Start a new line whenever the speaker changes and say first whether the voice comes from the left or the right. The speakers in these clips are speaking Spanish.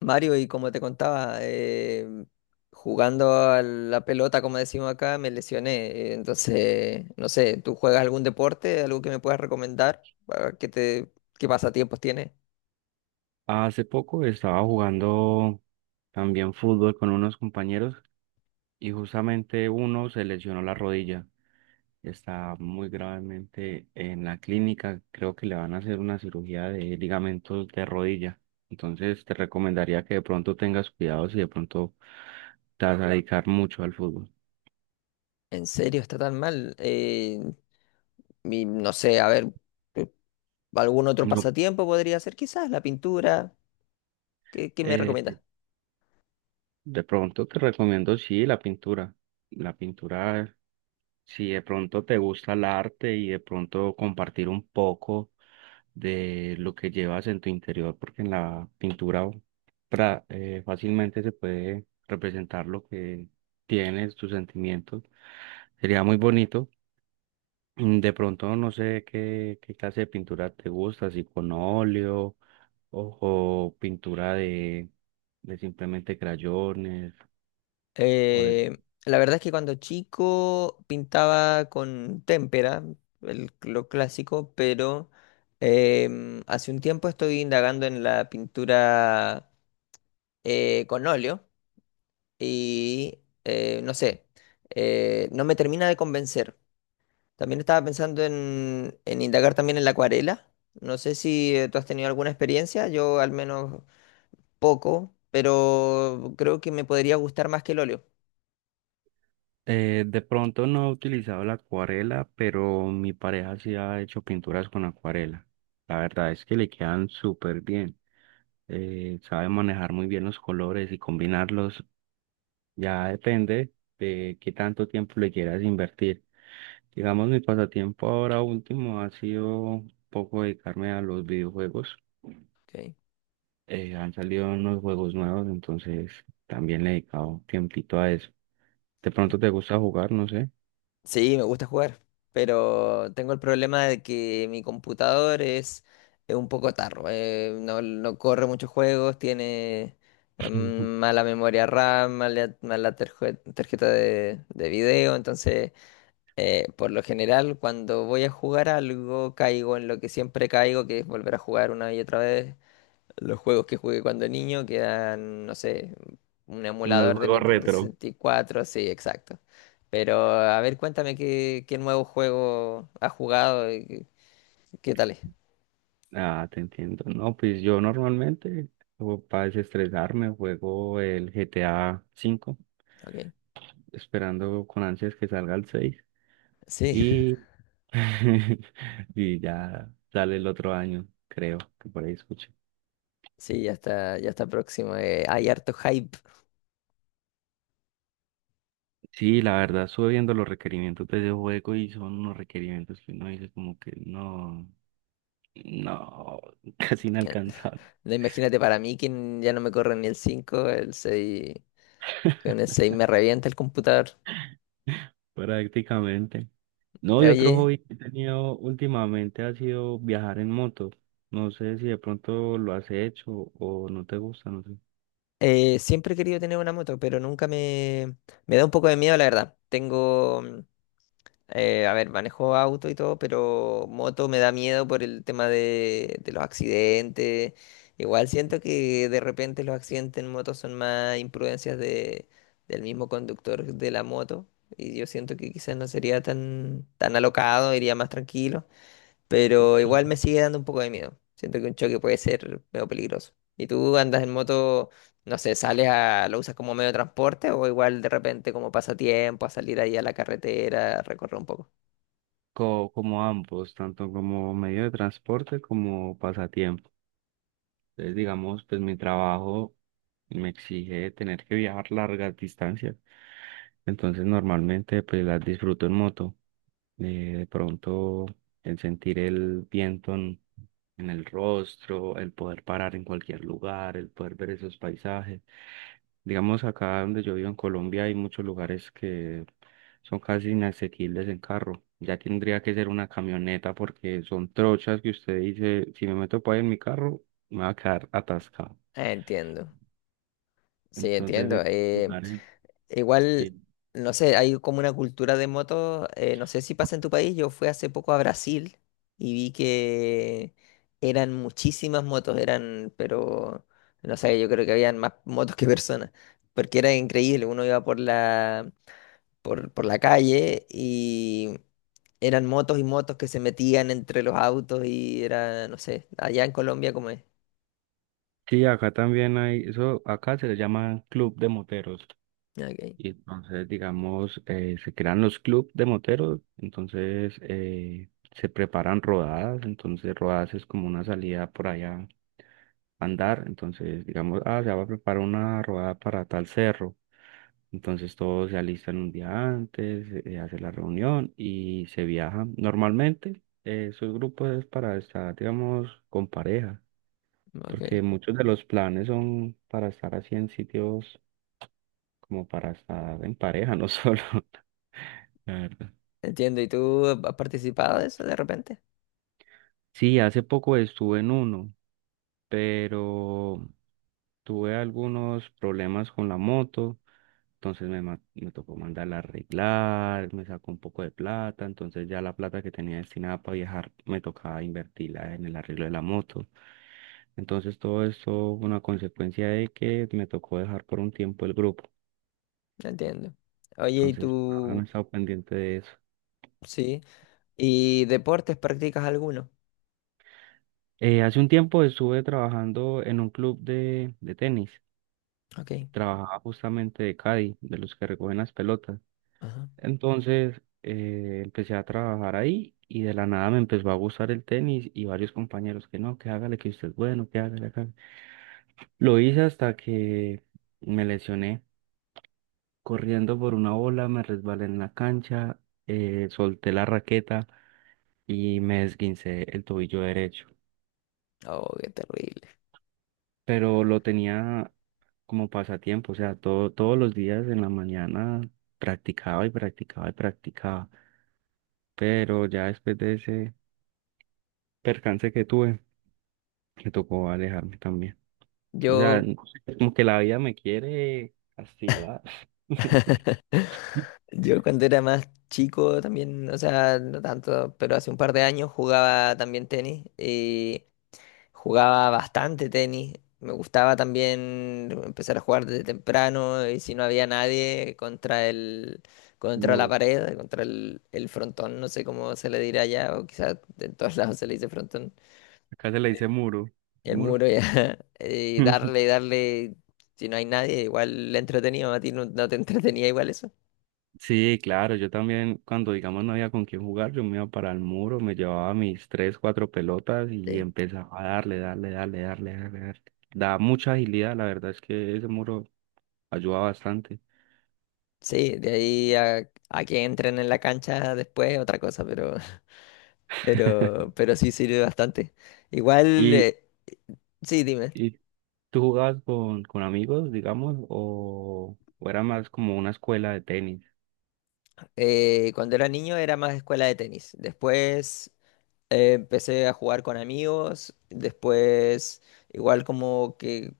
left: Mario, y como te contaba, jugando a la pelota, como decimos acá, me lesioné. Entonces, no sé, ¿tú juegas algún deporte? ¿Algo que me puedas recomendar? Para ¿Qué qué pasatiempos tienes?
right: Hace poco estaba jugando también fútbol con unos compañeros y justamente uno se lesionó la rodilla. Está muy gravemente en la clínica. Creo que le van a hacer una cirugía de ligamentos de rodilla. Entonces te recomendaría que de pronto tengas cuidado si de pronto te vas a dedicar mucho al fútbol.
left: ¿En serio está tan mal? Y no sé, a ver, eh, ¿algún otro
right: No,
left: pasatiempo podría ser? Quizás la pintura. ¿Qué, me
right: eh,
left: recomiendas?
right: de pronto te recomiendo sí la pintura. La pintura. Si de pronto te gusta el arte y de pronto compartir un poco de lo que llevas en tu interior, porque en la pintura fácilmente se puede representar lo que tienes, tus sentimientos. Sería muy bonito. De pronto no sé qué clase de pintura te gusta, si con óleo o pintura de simplemente crayones o
left: Eh, la verdad es que cuando chico pintaba con témpera, lo clásico, pero hace un tiempo estoy indagando en la pintura con óleo y no sé, no me termina de convencer. También estaba pensando en indagar también en la acuarela. No sé si tú has tenido alguna experiencia, yo al menos poco, pero creo que me podría gustar más que el óleo.
right: De pronto no he utilizado la acuarela, pero mi pareja sí ha hecho pinturas con acuarela. La verdad es que le quedan súper bien. Sabe manejar muy bien los colores y combinarlos. Ya depende de qué tanto tiempo le quieras invertir. Digamos, mi pasatiempo ahora último ha sido un poco dedicarme a los videojuegos.
left: Ok.
right: Han salido unos juegos nuevos, entonces también le he dedicado tiempito a eso. De pronto te gusta jugar, no sé.
left: Sí, me gusta jugar, pero tengo el problema de que mi computador es un poco tarro, no corre muchos juegos, tiene mala memoria RAM, mala tarjeta de video, entonces por lo general cuando voy a jugar algo caigo en lo que siempre caigo, que es volver a jugar una y otra vez. Los juegos que jugué cuando niño quedan, no sé, un
right: En los
left: emulador de
right: juegos
left: Nintendo
right: retro.
left: 64, sí, exacto. Pero a ver, cuéntame qué nuevo juego has jugado y qué tal es.
right: Ah, te entiendo. No, pues yo normalmente, para desestresarme, juego el GTA 5,
left: Ok.
right: esperando con ansias que salga el 6.
left: Sí,
right: Y, y ya sale el otro año, creo, que por ahí escuché.
left: sí, ya está próximo. Hay harto hype.
right: Sí, la verdad, estuve viendo los requerimientos de ese juego y son unos requerimientos que uno dice como que no, no, casi
left: Eh,
right: inalcanzable.
left: no, Imagínate para mí que ya no me corre ni el cinco, el seis. Con el 6 me revienta el computador.
right: Prácticamente. No, y otro
left: Oye,
right: hobby que he tenido últimamente ha sido viajar en moto. No sé si de pronto lo has hecho o no te gusta, no sé.
left: siempre he querido tener una moto, pero nunca me da un poco de miedo, la verdad. A ver, manejo auto y todo, pero moto me da miedo por el tema de los accidentes. Igual siento que de repente los accidentes en moto son más imprudencias de, del mismo conductor de la moto. Y yo siento que quizás no sería tan alocado, iría más tranquilo. Pero
right: Sí.
left: igual me sigue dando un poco de miedo. Siento que un choque puede ser medio peligroso. ¿Y tú andas en moto, no sé, sales lo usas como medio de transporte o igual de repente como pasatiempo, a salir ahí a la carretera, a recorrer un poco?
right: Como ambos, tanto como medio de transporte como pasatiempo. Entonces, digamos, pues mi trabajo me exige tener que viajar largas distancias. Entonces, normalmente, pues las disfruto en moto. De pronto, el sentir el viento en el rostro, el poder parar en cualquier lugar, el poder ver esos paisajes. Digamos, acá donde yo vivo en Colombia hay muchos lugares que son casi inasequibles en carro. Ya tendría que ser una camioneta porque son trochas que usted dice, si me meto para en mi carro, me va a quedar atascado.
left: Entiendo, sí,
right: Entonces,
left: entiendo.
right: lugar es-
left: Igual,
right: sí.
left: no sé, hay como una cultura de motos, no sé si pasa en tu país. Yo fui hace poco a Brasil y vi que eran muchísimas motos, eran, pero, no sé, yo creo que habían más motos que personas, porque era increíble, uno iba por por la calle y eran motos y motos que se metían entre los autos y era, no sé, allá en Colombia como es.
right: Sí, acá también hay, eso acá se le llama club de moteros.
left: Ok,
right: Y entonces, digamos, se crean los club de moteros, entonces se preparan rodadas, entonces rodadas es como una salida por allá a andar, entonces digamos, ah, se va a preparar una rodada para tal cerro. Entonces todos se alistan un día antes, hace la reunión y se viaja. Normalmente esos grupos es para estar, digamos, con pareja,
left: ok.
right: porque muchos de los planes son para estar así en sitios como para estar en pareja, no solo, la verdad.
left: Entiendo, ¿y tú has participado de eso de repente?
right: Sí, hace poco estuve en uno, pero tuve algunos problemas con la moto, entonces me tocó mandarla a arreglar, me sacó un poco de plata, entonces ya la plata que tenía destinada para viajar me tocaba invertirla en el arreglo de la moto. Entonces todo esto fue una consecuencia de que me tocó dejar por un tiempo el grupo.
left: Entiendo. Oye, ¿y
right: Entonces ahora
left: tú?
right: no he estado pendiente de eso.
left: Sí. ¿Y deportes practicas alguno?
right: Hace un tiempo estuve trabajando en un club de tenis.
left: Ok.
right: Trabajaba justamente de caddy, de los que recogen las pelotas.
left: Ajá.
right: Entonces empecé a trabajar ahí y de la nada me empezó a gustar el tenis y varios compañeros que no, que hágale, que usted es bueno, que hágale, hágale. Lo hice hasta que me lesioné corriendo por una bola, me resbalé en la cancha, solté la raqueta y me esguincé el tobillo derecho.
left: Oh, qué terrible.
right: Pero lo tenía como pasatiempo, o sea, todos los días en la mañana practicaba y practicaba y practicaba. Pero ya después de ese percance que tuve, me tocó alejarme también. O sea,
left: Yo,
right: es como que la vida me quiere castigar.
left: yo cuando era más chico también, o sea, no tanto, pero hace un par de años jugaba también tenis. Y jugaba bastante tenis. Me gustaba también empezar a jugar desde temprano y si no había nadie contra
right: El
left: contra la
right: muro.
left: pared, contra el frontón, no sé cómo se le dirá allá, o quizás en todos lados se le dice frontón,
right: Acá se le dice muro. ¿El
left: el
right: muro?
left: muro ya, y darle, si no hay nadie, igual le entretenido, a ti no, no te entretenía igual eso.
right: Sí, claro, yo también cuando digamos no había con quién jugar, yo me iba para el muro, me llevaba mis tres, cuatro pelotas y
left: Sí,
right: empezaba a darle, darle, darle, darle, darle, darle. Da mucha agilidad, la verdad es que ese muro ayuda bastante.
left: sí, de ahí a que entren en la cancha después, otra cosa, pero, pero sí sirve bastante. Igual,
right: ¿Y,
left: sí, dime.
right: y tú jugabas con amigos, digamos, o era más como una escuela de tenis?
left: Cuando era niño era más escuela de tenis. Después empecé a jugar con amigos. Después igual como que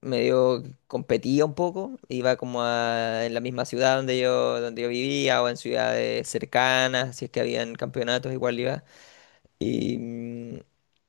left: medio competía un poco. Iba como a, en la misma ciudad donde donde yo vivía o en ciudades cercanas. Si es que habían campeonatos, igual iba. Y,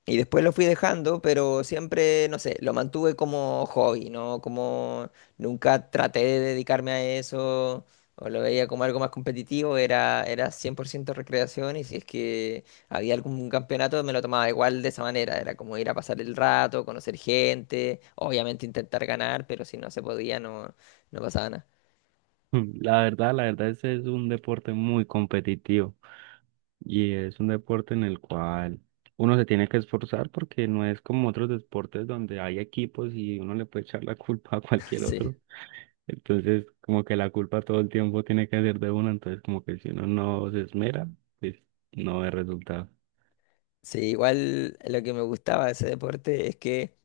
left: y después lo fui dejando, pero siempre, no sé, lo mantuve como hobby, ¿no? Como nunca traté de dedicarme a eso o lo veía como algo más competitivo, era 100% recreación y si es que había algún campeonato me lo tomaba igual de esa manera, era como ir a pasar el rato, conocer gente, obviamente intentar ganar, pero si no se podía no, no pasaba nada.
right: La verdad, ese es un deporte muy competitivo y es un deporte en el cual uno se tiene que esforzar porque no es como otros deportes donde hay equipos y uno le puede echar la culpa a cualquier
left: Sí.
right: otro. Entonces, como que la culpa todo el tiempo tiene que ser de uno, entonces como que si uno no se esmera, pues no ve resultado.
left: Sí, igual lo que me gustaba de ese deporte es que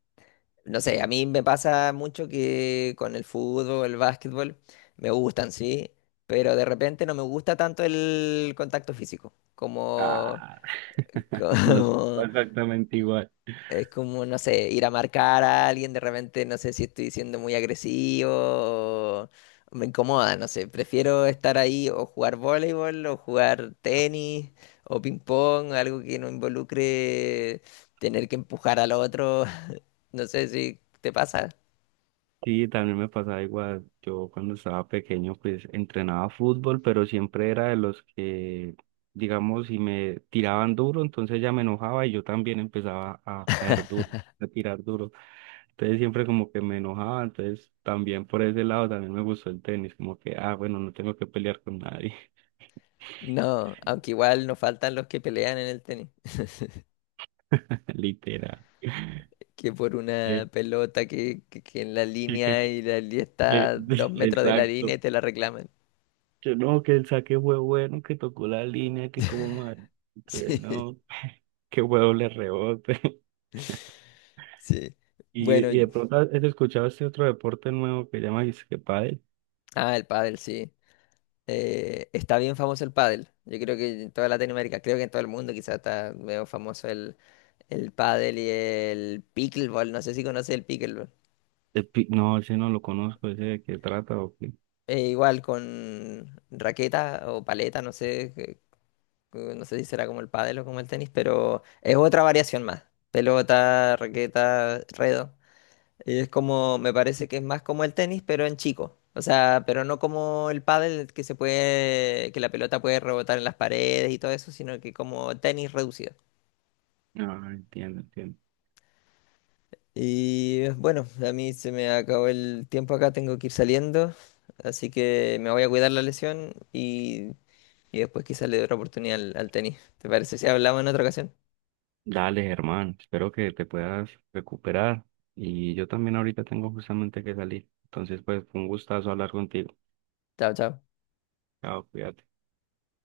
left: no sé, a mí me pasa mucho que con el fútbol, el básquetbol, me gustan, sí, pero de repente no me gusta tanto el contacto físico, como,
right: Ah, no es
left: como
right: exactamente igual.
left: es como, no sé, ir a marcar a alguien, de repente no sé si estoy siendo muy agresivo, o me incomoda, no sé, prefiero estar ahí o jugar voleibol o jugar tenis o ping pong, algo que no involucre tener que empujar al otro, no sé si te pasa.
right: Sí, también me pasaba igual. Yo cuando estaba pequeño, pues entrenaba fútbol, pero siempre era de los que, digamos, si me tiraban duro, entonces ya me enojaba y yo también empezaba a caer duro, a tirar duro. Entonces siempre como que me enojaba, entonces también por ese lado también me gustó el tenis, como que, ah, bueno, no tengo que pelear con nadie,
left: No, aunque igual nos faltan los que pelean en el tenis,
right: literal.
left: que por una
right: Eh,
left: pelota que en la
right: que- que-
left: línea y la línea está
right: que-
left: a dos metros de la línea
right: Exacto.
left: y te la reclaman.
right: Yo no, que el saque fue bueno, que tocó la línea, que como mal, que
left: Sí,
right: no, que huevo le rebote.
left: sí.
right: Y,
left: Bueno,
right: y de pronto has escuchado este otro deporte nuevo que llama dice que pádel.
left: ah, el pádel, sí. Está bien famoso el pádel. Yo creo que en toda Latinoamérica, creo que en todo el mundo quizás está medio famoso el pádel y el pickleball. No sé si conoces el pickleball.
right: No, ese no lo conozco, ese de qué trata o qué.
left: Igual con raqueta o paleta, no sé, no sé si será como el pádel o como el tenis, pero es otra variación más. Pelota, raqueta, redo. Y es como, me parece que es más como el tenis, pero en chico. O sea, pero no como el pádel que se puede, que la pelota puede rebotar en las paredes y todo eso, sino que como tenis reducido.
right: No, entiendo, entiendo.
left: Y bueno, a mí se me acabó el tiempo acá, tengo que ir saliendo, así que me voy a cuidar la lesión y después quizás le doy otra oportunidad al tenis. ¿Te parece si hablamos en otra ocasión?
right: Dale, hermano, espero que te puedas recuperar. Y yo también ahorita tengo justamente que salir. Entonces, pues, fue un gustazo hablar contigo.
left: Chao, chao.
right: Chao, cuídate.